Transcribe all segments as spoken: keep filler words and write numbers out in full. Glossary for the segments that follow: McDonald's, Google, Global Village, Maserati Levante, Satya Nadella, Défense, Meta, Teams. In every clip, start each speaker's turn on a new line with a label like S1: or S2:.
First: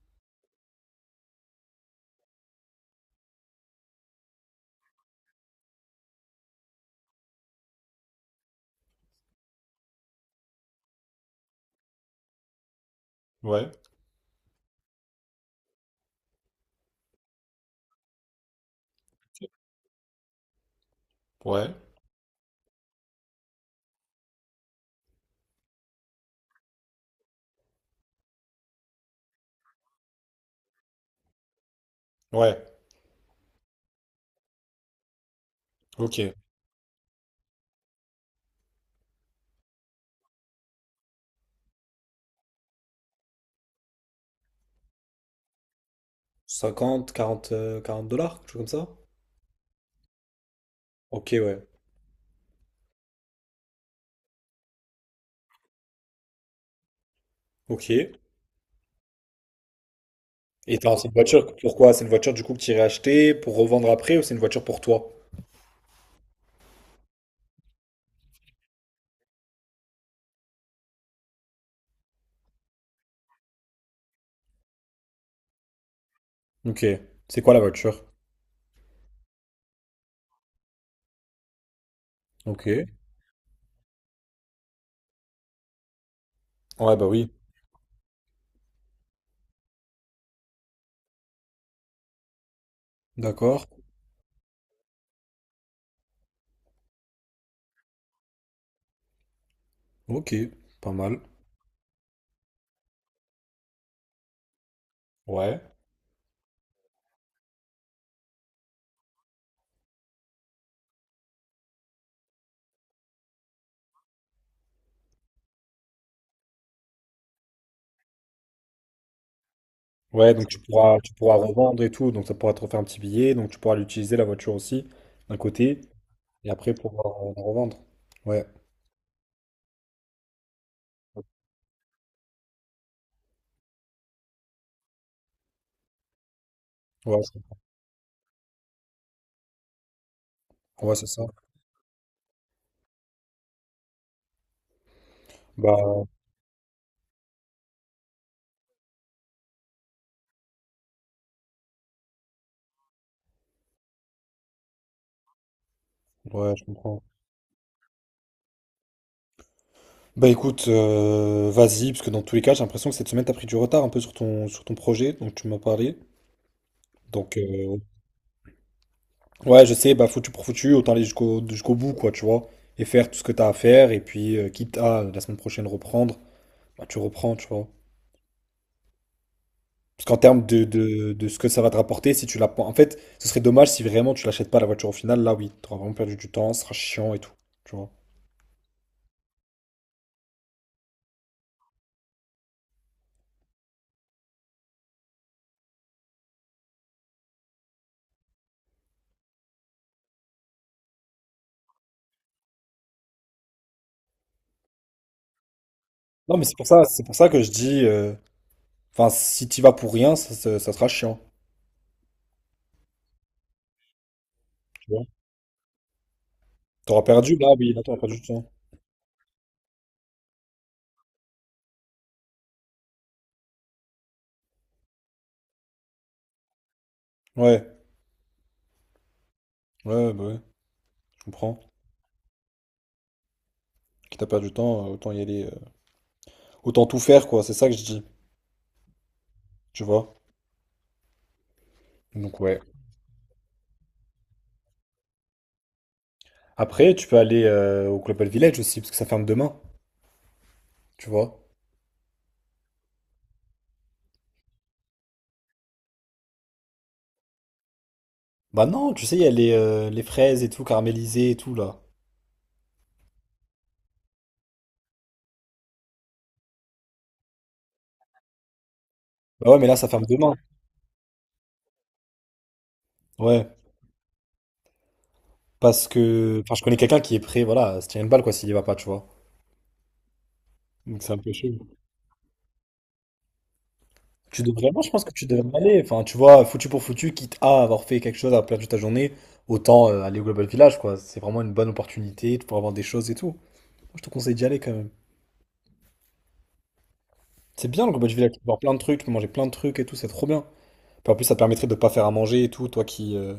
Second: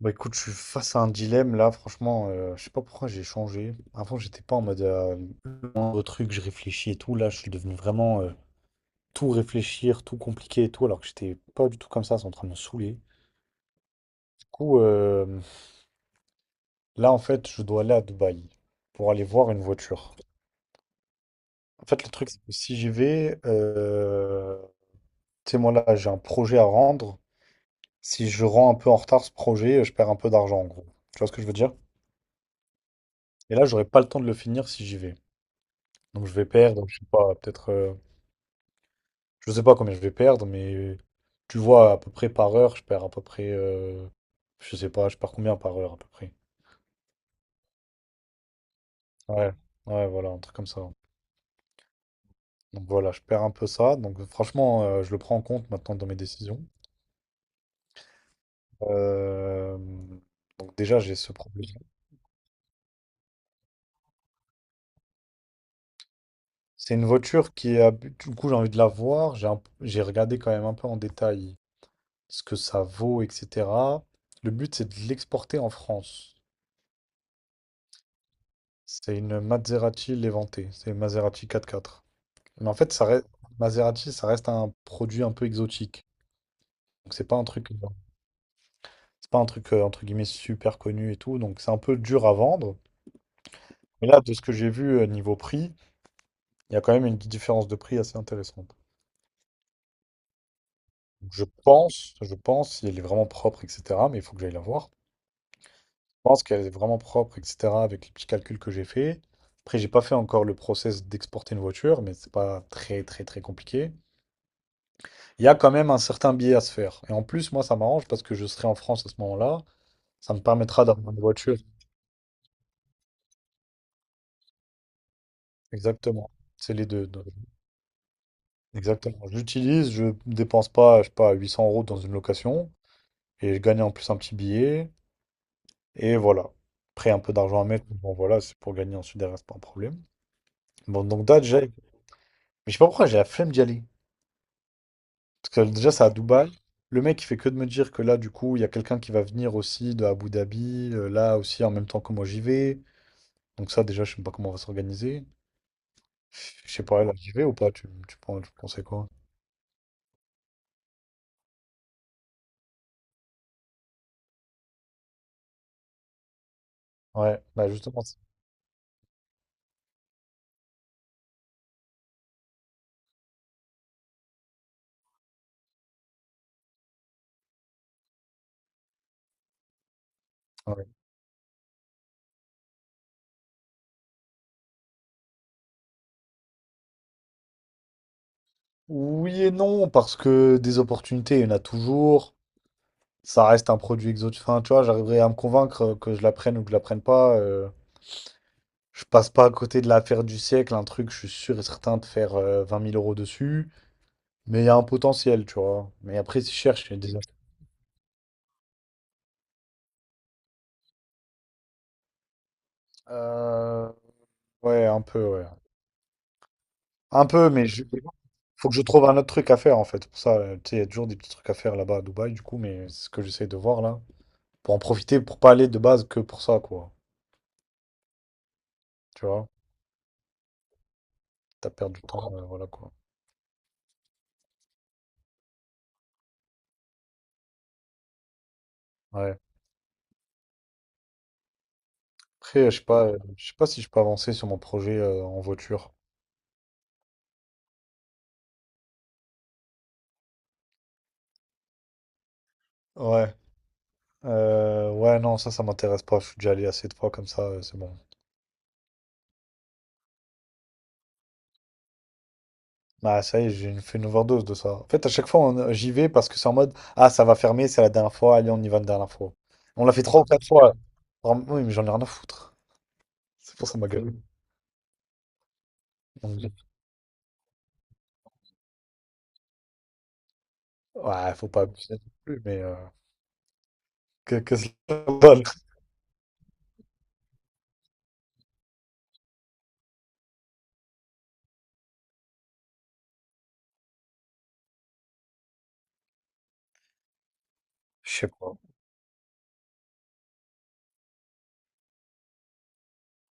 S1: Bah écoute, je suis face à un dilemme là, franchement, euh, je sais pas pourquoi j'ai changé. Avant, j'étais pas en mode euh, le truc, je réfléchis et tout. Là, je suis devenu vraiment euh, tout réfléchir, tout compliqué et tout, alors que j'étais pas du tout comme ça, c'est en train de me saouler.
S2: Ouais,
S1: Du coup, euh, là, en fait, je dois aller à Dubaï pour aller voir une voiture.
S2: ouais,
S1: En fait, le truc, c'est que si j'y vais, euh, tu sais, moi là, j'ai un projet à rendre. Si je rends un peu en retard ce projet, je perds un peu d'argent en gros. Tu vois ce que je veux dire?
S2: ouais,
S1: Et là, j'aurai pas le temps de le finir si j'y vais. Donc je
S2: ok.
S1: vais perdre, je sais pas, peut-être, euh, je sais pas combien je vais perdre, mais tu vois, à peu près par heure, je perds à peu près, euh, je sais pas, je perds combien par heure à peu près.
S2: Cinquante quarante euh, quarante dollars, quelque chose comme ça?
S1: Ouais, ouais, voilà, un truc comme ça.
S2: Ok, ouais.
S1: Donc voilà, je perds un peu ça. Donc franchement, euh, je le prends en compte maintenant dans mes décisions.
S2: Ok.
S1: Euh, donc
S2: Et t'as
S1: déjà,
S2: cette
S1: j'ai ce
S2: voiture,
S1: problème.
S2: pourquoi? C'est une voiture du coup que tu irais acheter pour revendre après ou c'est une voiture pour toi?
S1: C'est une voiture qui est, à but- du coup, j'ai envie de la voir. J'ai un- j'ai regardé quand même un peu en détail ce que ça vaut, et cetera. Le but, c'est de l'exporter en France.
S2: Ok. C'est quoi la voiture?
S1: C'est une Maserati Levante, c'est une Maserati quatre quatre.
S2: Ok.
S1: Mais en fait, ça reste Maserati, ça reste un produit un peu exotique.
S2: Ouais, bah
S1: Donc c'est
S2: oui.
S1: pas un truc, euh, c'est pas un truc euh, entre guillemets super connu et tout, donc c'est un peu dur à vendre.
S2: D'accord.
S1: Mais là, de ce que j'ai vu euh, niveau prix, il y a quand même une différence de prix assez intéressante.
S2: Ok. Pas mal.
S1: Donc, je pense, je pense, si elle est vraiment propre, et cetera. Mais il faut que j'aille la voir.
S2: Ouais,
S1: Je pense qu'elle est vraiment propre, et cetera. Avec les petits calculs que j'ai fait. Après, j'ai pas fait encore le process d'exporter une voiture, mais c'est pas très très très compliqué. Il y a quand même un certain billet à se faire. Et en plus, moi, ça m'arrange parce que je serai en France à ce moment-là. Ça
S2: ouais,
S1: me
S2: donc tu
S1: permettra
S2: pourras,
S1: d'avoir
S2: tu
S1: une
S2: pourras
S1: voiture.
S2: revendre et tout, donc ça pourra te refaire un petit billet, donc tu pourras l'utiliser la voiture aussi, d'un côté,
S1: Exactement.
S2: et après
S1: C'est les deux,
S2: pouvoir
S1: donc,
S2: euh, la revendre. Ouais,
S1: Exactement. Je l'utilise, je dépense pas, je sais pas, huit cents euros dans une location. Et je gagne en plus un petit billet. Et voilà. Après, un
S2: ouais,
S1: peu d'argent à mettre, mais Bon, voilà, c'est pour gagner ensuite derrière, c'est pas un problème.
S2: je- ouais,
S1: Bon,
S2: c'est ça.
S1: donc là, déjà, mais je sais pas pourquoi j'ai la flemme d'y aller. Parce que déjà, c'est
S2: Bah,
S1: à Dubaï. Le mec, il fait que de me dire que là, du coup, il y a quelqu'un qui va venir aussi de Abu Dhabi, euh, là aussi, en même temps que moi, j'y vais. Donc ça, déjà, je sais pas comment on va s'organiser.
S2: ouais, je
S1: Je sais
S2: comprends.
S1: pas, là, j'y vais ou pas? Tu, tu, penses- tu pensais quoi?
S2: Bah écoute, euh, vas-y, parce que dans tous les cas, j'ai l'impression que cette semaine, t'as pris du retard un peu sur ton, sur ton projet donc tu m'as parlé. Donc,
S1: Ouais, bah
S2: euh,
S1: justement. c'est-
S2: ouais, je sais, bah foutu pour foutu, autant aller jusqu'au jusqu'au bout, quoi, tu vois, et faire tout ce que t'as à faire, et puis, euh, quitte à la semaine prochaine reprendre, bah tu reprends, tu vois. Parce qu'en termes de,
S1: ouais.
S2: de, de ce que ça va te rapporter, si tu la... En fait, ce serait dommage si vraiment tu l'achètes pas la voiture au final, là oui, t'auras vraiment perdu du temps, ce sera chiant et tout, tu vois.
S1: Oui et non, parce que des opportunités, il y en a toujours. Ça reste un produit exotique. Enfin, tu vois, j'arriverai à me convaincre euh, que je la prenne ou que je la prenne pas. Euh, je passe pas à côté de l'affaire du siècle, un truc, je suis sûr et certain de faire euh, vingt mille euros dessus. Mais il y a un potentiel, tu vois. Mais
S2: Non,
S1: après,
S2: mais
S1: si
S2: c'est
S1: je
S2: pour ça,
S1: cherche, il y a
S2: c'est pour
S1: des...
S2: ça que je dis, euh, enfin, si t'y vas pour rien, ça ça- ça sera chiant.
S1: Euh, ouais, un peu, ouais.
S2: T'auras
S1: Un
S2: perdu
S1: peu,
S2: là,
S1: mais
S2: oui, là
S1: je...
S2: t'auras perdu du temps.
S1: faut que je trouve un autre truc à faire en fait. Pour ça, euh, tu sais, il y a toujours des petits trucs à faire là-bas à Dubaï, du coup, mais c'est ce que j'essaie de voir là. Pour en profiter, pour pas aller de base que pour ça, quoi.
S2: Ouais,
S1: Tu vois,
S2: ouais, bah ouais, je comprends.
S1: t'as perdu du temps, euh, voilà quoi.
S2: Quitte à perdre du temps, euh, autant y aller. euh, Autant tout faire, quoi, c'est ça que je dis,
S1: Ouais.
S2: tu vois. Donc ouais.
S1: Après, euh, je sais pas, euh, je sais pas si je peux avancer sur mon projet euh, en voiture.
S2: Après, tu peux aller euh, au Global Village aussi, parce que ça ferme demain, tu vois.
S1: Ouais. Euh, ouais, non, ça, ça m'intéresse pas. Je suis déjà allé assez de fois comme ça, euh, c'est bon.
S2: Bah non, tu sais, il y a les, euh, les fraises et tout, caramélisées et tout, là.
S1: Bah, ça y est, j'ai fait une overdose de ça. En fait, à chaque fois, on- euh, j'y vais parce que c'est en mode, ah, ça va fermer, c'est la dernière fois, allez, on y va la dernière fois.
S2: Bah ouais, mais là,
S1: On
S2: ça
S1: l'a fait
S2: ferme
S1: trois ou
S2: demain.
S1: quatre fois. Vraiment, Oui, mais j'en ai rien à foutre.
S2: Ouais.
S1: C'est pour ça ma gueule.
S2: Parce que. Enfin, je
S1: Donc,
S2: connais quelqu'un qui est prêt, voilà, à se tirer une balle, quoi, s'il y va pas, tu vois. Donc c'est un peu
S1: ouais, faut
S2: chaud.
S1: pas abuser non plus, mais euh, que,
S2: Tu
S1: que
S2: devrais,
S1: cela
S2: moi je pense que tu
S1: donne.
S2: devrais aller. Enfin, tu vois, foutu pour foutu, quitte à avoir fait quelque chose à perdre ta journée, autant euh, aller au Global Village, quoi. C'est vraiment une bonne opportunité pour avoir des choses et tout. Moi, je te conseille d'y aller quand même. C'est bien le Global
S1: Je sais
S2: Village, tu peux
S1: pas.
S2: voir plein de trucs, tu peux manger plein de trucs et tout, c'est trop bien. Puis en plus, ça te permettrait de pas faire à manger et tout, toi qui, euh,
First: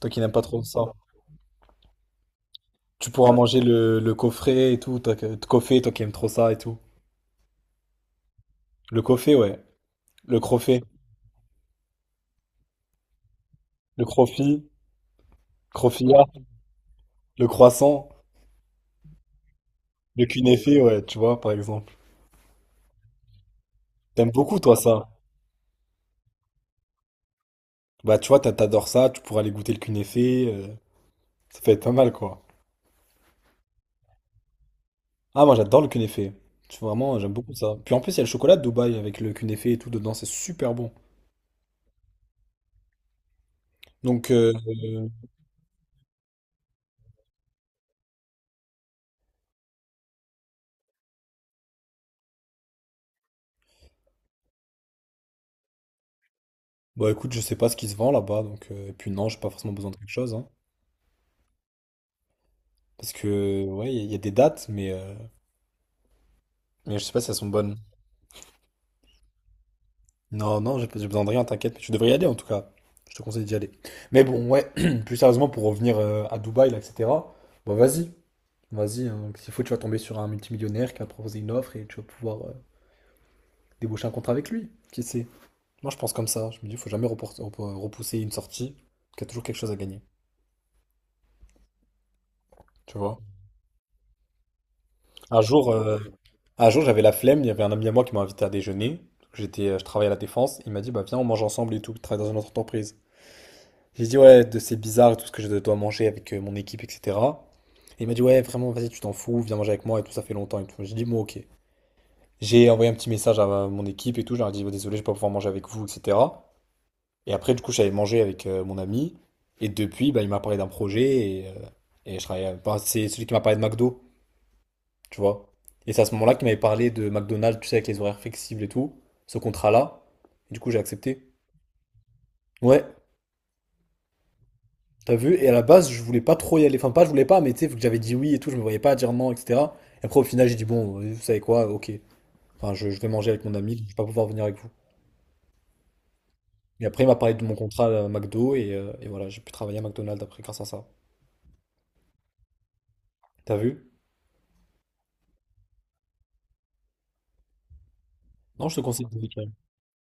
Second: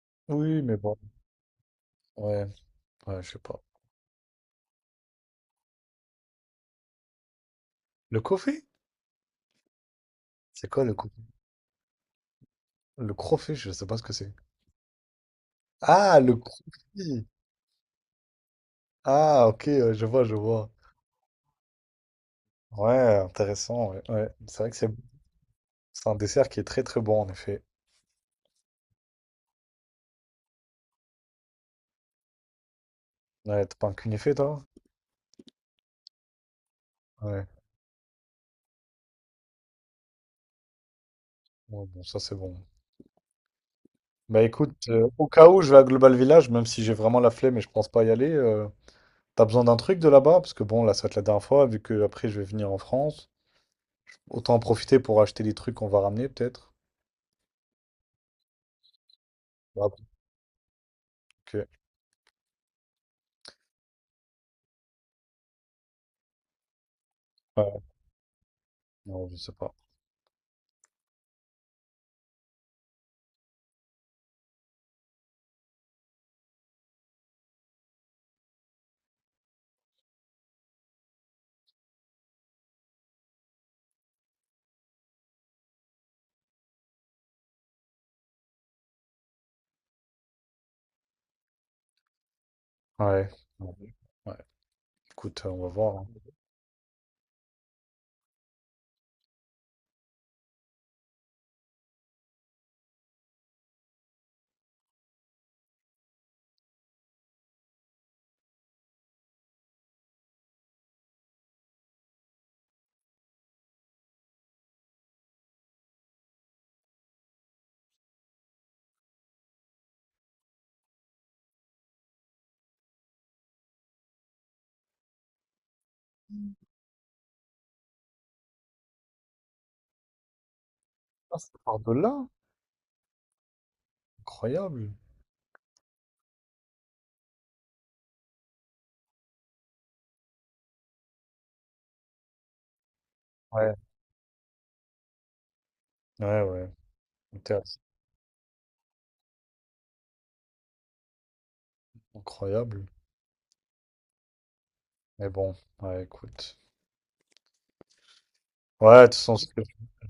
S2: toi qui n'aimes pas trop
S1: Oui, mais
S2: ça.
S1: bon. Ouais,
S2: Tu
S1: ouais, je
S2: pourras
S1: sais
S2: manger
S1: pas.
S2: le, le coffret et tout, toi, que- le coffret, toi qui aimes trop ça et tout.
S1: Le coffee?
S2: Le coffret, ouais. Le
S1: C'est quoi
S2: crofet,
S1: le coffee? Le crofet, je sais pas ce
S2: le
S1: que c'est.
S2: crofi,
S1: Ah,
S2: crofilla,
S1: le crofi.
S2: le croissant,
S1: Ah, ok, ouais, je
S2: le
S1: vois, je vois.
S2: cunéfé, ouais, tu vois, par exemple.
S1: Ouais, intéressant, ouais. Ouais.
S2: T'aimes beaucoup,
S1: C'est vrai
S2: toi,
S1: que c'est
S2: ça.
S1: c'est un dessert qui est très très bon en effet.
S2: Bah, tu vois, t'a- t'adores ça, tu pourras aller goûter le cunéfé. Euh, ça peut être pas mal, quoi.
S1: Ouais, t'as pas un cunéfé, toi?
S2: Ah, moi, j'adore le cunéfé. Tu vois, vraiment, j'aime
S1: Ouais.
S2: beaucoup ça. Puis en plus, il y a le chocolat de Dubaï avec le cunéfé et tout dedans, c'est super bon.
S1: Ouais, bon, ça c'est bon.
S2: Donc,
S1: Bah
S2: euh,
S1: écoute, euh,
S2: euh,
S1: au cas où je vais à Global Village, même si j'ai vraiment la flemme et je pense pas y aller, euh, t'as besoin d'un truc de là-bas? Parce que bon, là ça va être la dernière fois, vu que après je vais venir en France. Autant en profiter pour acheter des trucs qu'on va ramener, peut-être.
S2: bah, écoute, je sais pas ce qui se vend là-bas. Donc, euh, et puis, non, j'ai pas forcément besoin de
S1: Bah,
S2: quelque chose, hein.
S1: ok.
S2: Parce que, ouais, il y, a il y a des dates, mais, euh, mais je sais pas si elles sont bonnes.
S1: Ouais, non, je sais pas.
S2: Non, non, j'ai j'ai besoin de rien, t'inquiète. Mais tu devrais y aller en tout cas. Je te conseille d'y aller. Mais bon, ouais, plus sérieusement, pour revenir euh, à Dubaï, là, et cetera. Bah, vas-y. Vas-y, hein. S'il faut, tu vas tomber sur un multimillionnaire qui va te proposer une offre et tu vas pouvoir euh, déboucher un contrat avec lui. Qui sait? Moi, je pense comme ça. Je me dis, il faut jamais repor- repor- repousser une sortie, parce qu'il y a toujours quelque chose à gagner. Tu vois?
S1: Ouais. Ouais. Ouais.
S2: Un
S1: Écoute, euh, on va
S2: jour,
S1: voir.
S2: euh,
S1: hein.
S2: un jour j'avais la flemme, il y avait un ami à moi qui m'a invité à déjeuner. J'étais, euh, je travaillais à la Défense. Il m'a dit, bah viens, on mange ensemble et tout, je travaille dans une autre entreprise. J'ai dit, ouais, de- c'est bizarre et tout ce que je dois manger avec euh, mon équipe, et cetera. Et il m'a dit, ouais, vraiment, vas-y, tu t'en fous, viens manger avec moi et tout, ça fait longtemps et tout. J'ai dit, bon, ok. J'ai envoyé un petit message à ma- mon équipe et tout, je leur ai dit bah, désolé, je vais pas pouvoir manger avec vous, et cetera. Et après, du coup, j'avais mangé avec euh, mon ami. Et depuis, bah, il m'a parlé d'un projet et, euh, et je travaille. À- bah, c'est celui qui m'a parlé de McDo, tu vois. Et c'est à ce moment-là qu'il m'avait parlé de McDonald's, tu sais, avec les horaires flexibles et tout, ce contrat-là. Du coup, j'ai accepté.
S1: Ah, ça part de là?
S2: Ouais,
S1: Incroyable.
S2: t'as vu? Et à la base, je voulais pas trop y aller. Enfin, pas, je voulais pas, mais tu sais, vu que j'avais dit oui et tout, je me voyais pas dire non, et cetera. Et après, au final, j'ai dit bon, euh, vous savez quoi, ok. Enfin, je, je vais manger avec mon
S1: Ouais.
S2: ami, je vais pas pouvoir venir avec vous.
S1: Ouais, ouais.
S2: Et après, il m'a parlé de mon
S1: Inter-
S2: contrat à McDo et, euh, et voilà, j'ai pu travailler à McDonald's après grâce à ça.
S1: Incroyable.
S2: T'as vu?
S1: Mais bon, ouais, écoute.
S2: Non, je te
S1: Ouais,
S2: conseille
S1: de toute
S2: de
S1: façon,
S2: quand.
S1: si je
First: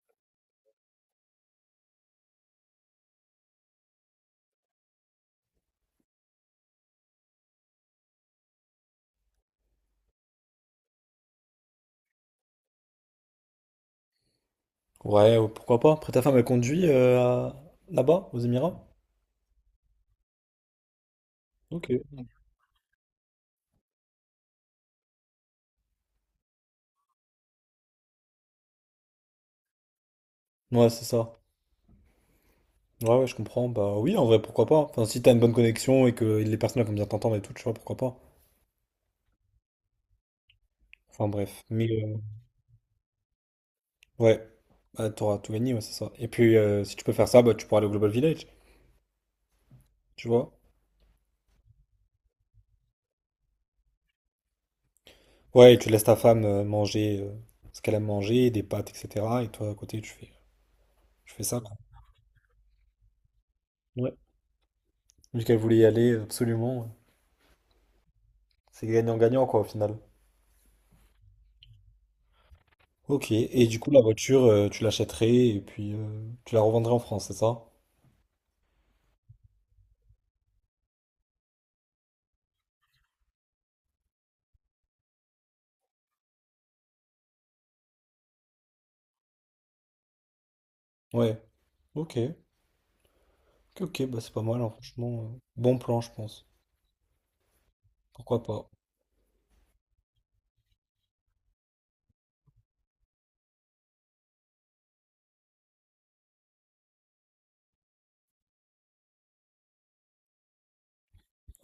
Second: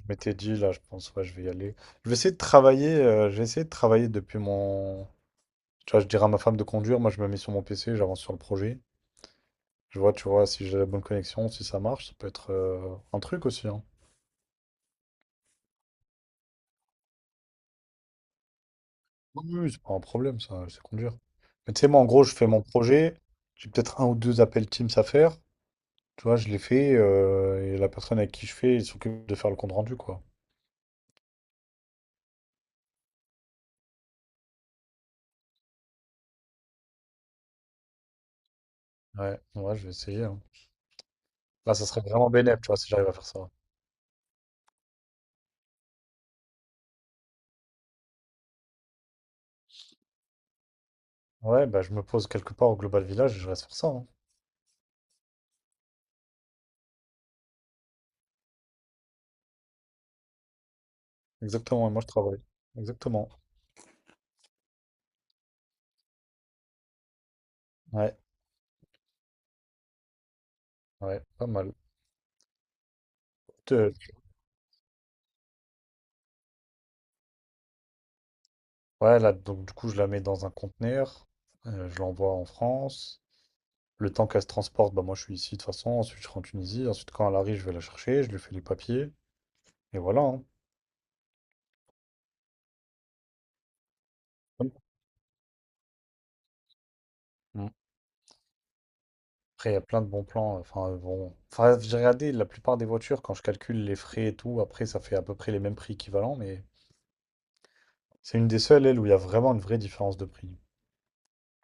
S1: m'étais dit, là, je pense, ouais, je vais y aller. Je vais essayer de travailler, euh, j'ai essayé de travailler depuis mon. Tu vois, je dirais à ma femme de conduire, moi je me mets sur mon P C, j'avance sur le projet. Je vois, tu vois, si j'ai la bonne connexion, si ça marche, ça peut être euh, un truc aussi, hein.
S2: Ouais, euh, pourquoi pas. Après, ta femme, elle conduit euh, à- là-bas, aux Émirats?
S1: Oui, oui, oui, c'est pas un problème, ça, c'est conduire. Mais tu
S2: Ok.
S1: sais, moi, en gros, je fais mon projet, j'ai peut-être un ou deux appels Teams à faire, tu vois, je les fais, euh, et la personne avec qui je fais, il s'occupe de faire le compte rendu, quoi.
S2: Ouais, c'est ça. Ouais, ouais, je comprends. Bah oui, en vrai, pourquoi pas. Enfin, si t'as une bonne connexion et que les personnes elles vont bien t'entendre et tout, tu vois, pourquoi pas.
S1: Ouais, ouais, je vais essayer, hein.
S2: Enfin, bref.
S1: Là, ça
S2: Mais
S1: serait
S2: euh,
S1: vraiment bénéf, tu vois, si j'arrive à faire ça.
S2: ouais, bah, t'auras tout gagné, ouais, c'est ça. Et puis, euh, si tu peux faire ça, bah, tu pourras aller au Global Village, tu vois.
S1: Ouais, bah, je me pose quelque part au Global Village et je reste faire ça, hein.
S2: Ouais, et tu laisses ta femme euh, manger euh, ce qu'elle aime manger, des pâtes, et cetera. Et toi, à côté, tu fais, tu fais ça,
S1: Exactement, et moi je travaille. Exactement.
S2: quoi. Vu qu'elle voulait y aller absolument.
S1: Ouais,
S2: C'est gagnant-gagnant quoi au final.
S1: ouais, pas mal.
S2: Ok, et du coup
S1: Euh,
S2: la voiture, euh, tu l'achèterais et puis euh, tu la revendrais en France, c'est ça?
S1: ouais, là, donc du coup, je la mets dans un conteneur, euh, je l'envoie en France. Le temps qu'elle se transporte, bah moi je suis ici de toute façon, ensuite je rentre en Tunisie, ensuite quand elle arrive, je vais la chercher, je lui fais les papiers, et voilà. hein.
S2: Ouais, ok. Ok, ok, bah c'est pas mal, hein, franchement. Euh, bon plan, je pense.
S1: Mm.
S2: Pourquoi pas?
S1: Après, il y a plein de bons plans. Enfin, euh, bon. Enfin, j'ai regardé la plupart des voitures, quand je calcule les frais et tout, après ça fait à peu près les mêmes prix équivalents, mais c'est une des seules, elle, où il y a vraiment une vraie différence de prix.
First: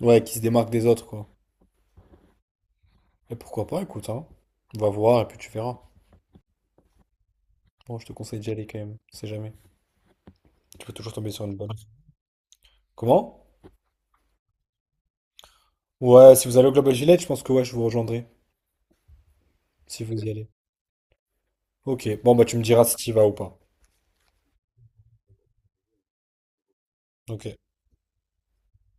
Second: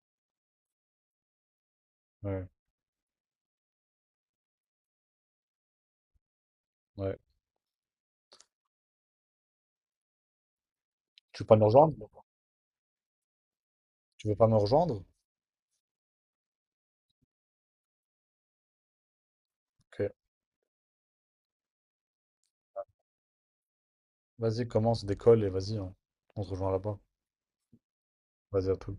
S2: Ouais, qui se démarque des autres, quoi.
S1: Ouais,
S2: Et pourquoi pas, écoute, hein. On va voir et puis tu verras.
S1: ouais.
S2: Bon, je te conseille d'y aller quand même, on sait jamais. Tu peux toujours tomber
S1: Tu
S2: sur
S1: veux
S2: une
S1: pas me
S2: bonne.
S1: rejoindre?
S2: Comment?
S1: Tu veux pas me rejoindre?
S2: Ouais, si vous allez au Global Village, je pense que ouais, je vous rejoindrai, si
S1: Ok.
S2: vous y allez. Ok, bon bah tu me diras si tu y vas ou pas.
S1: Vas-y, commence, décolle et vas-y, on, on se rejoint là-bas.
S2: Ok?
S1: Vas-y, à tout.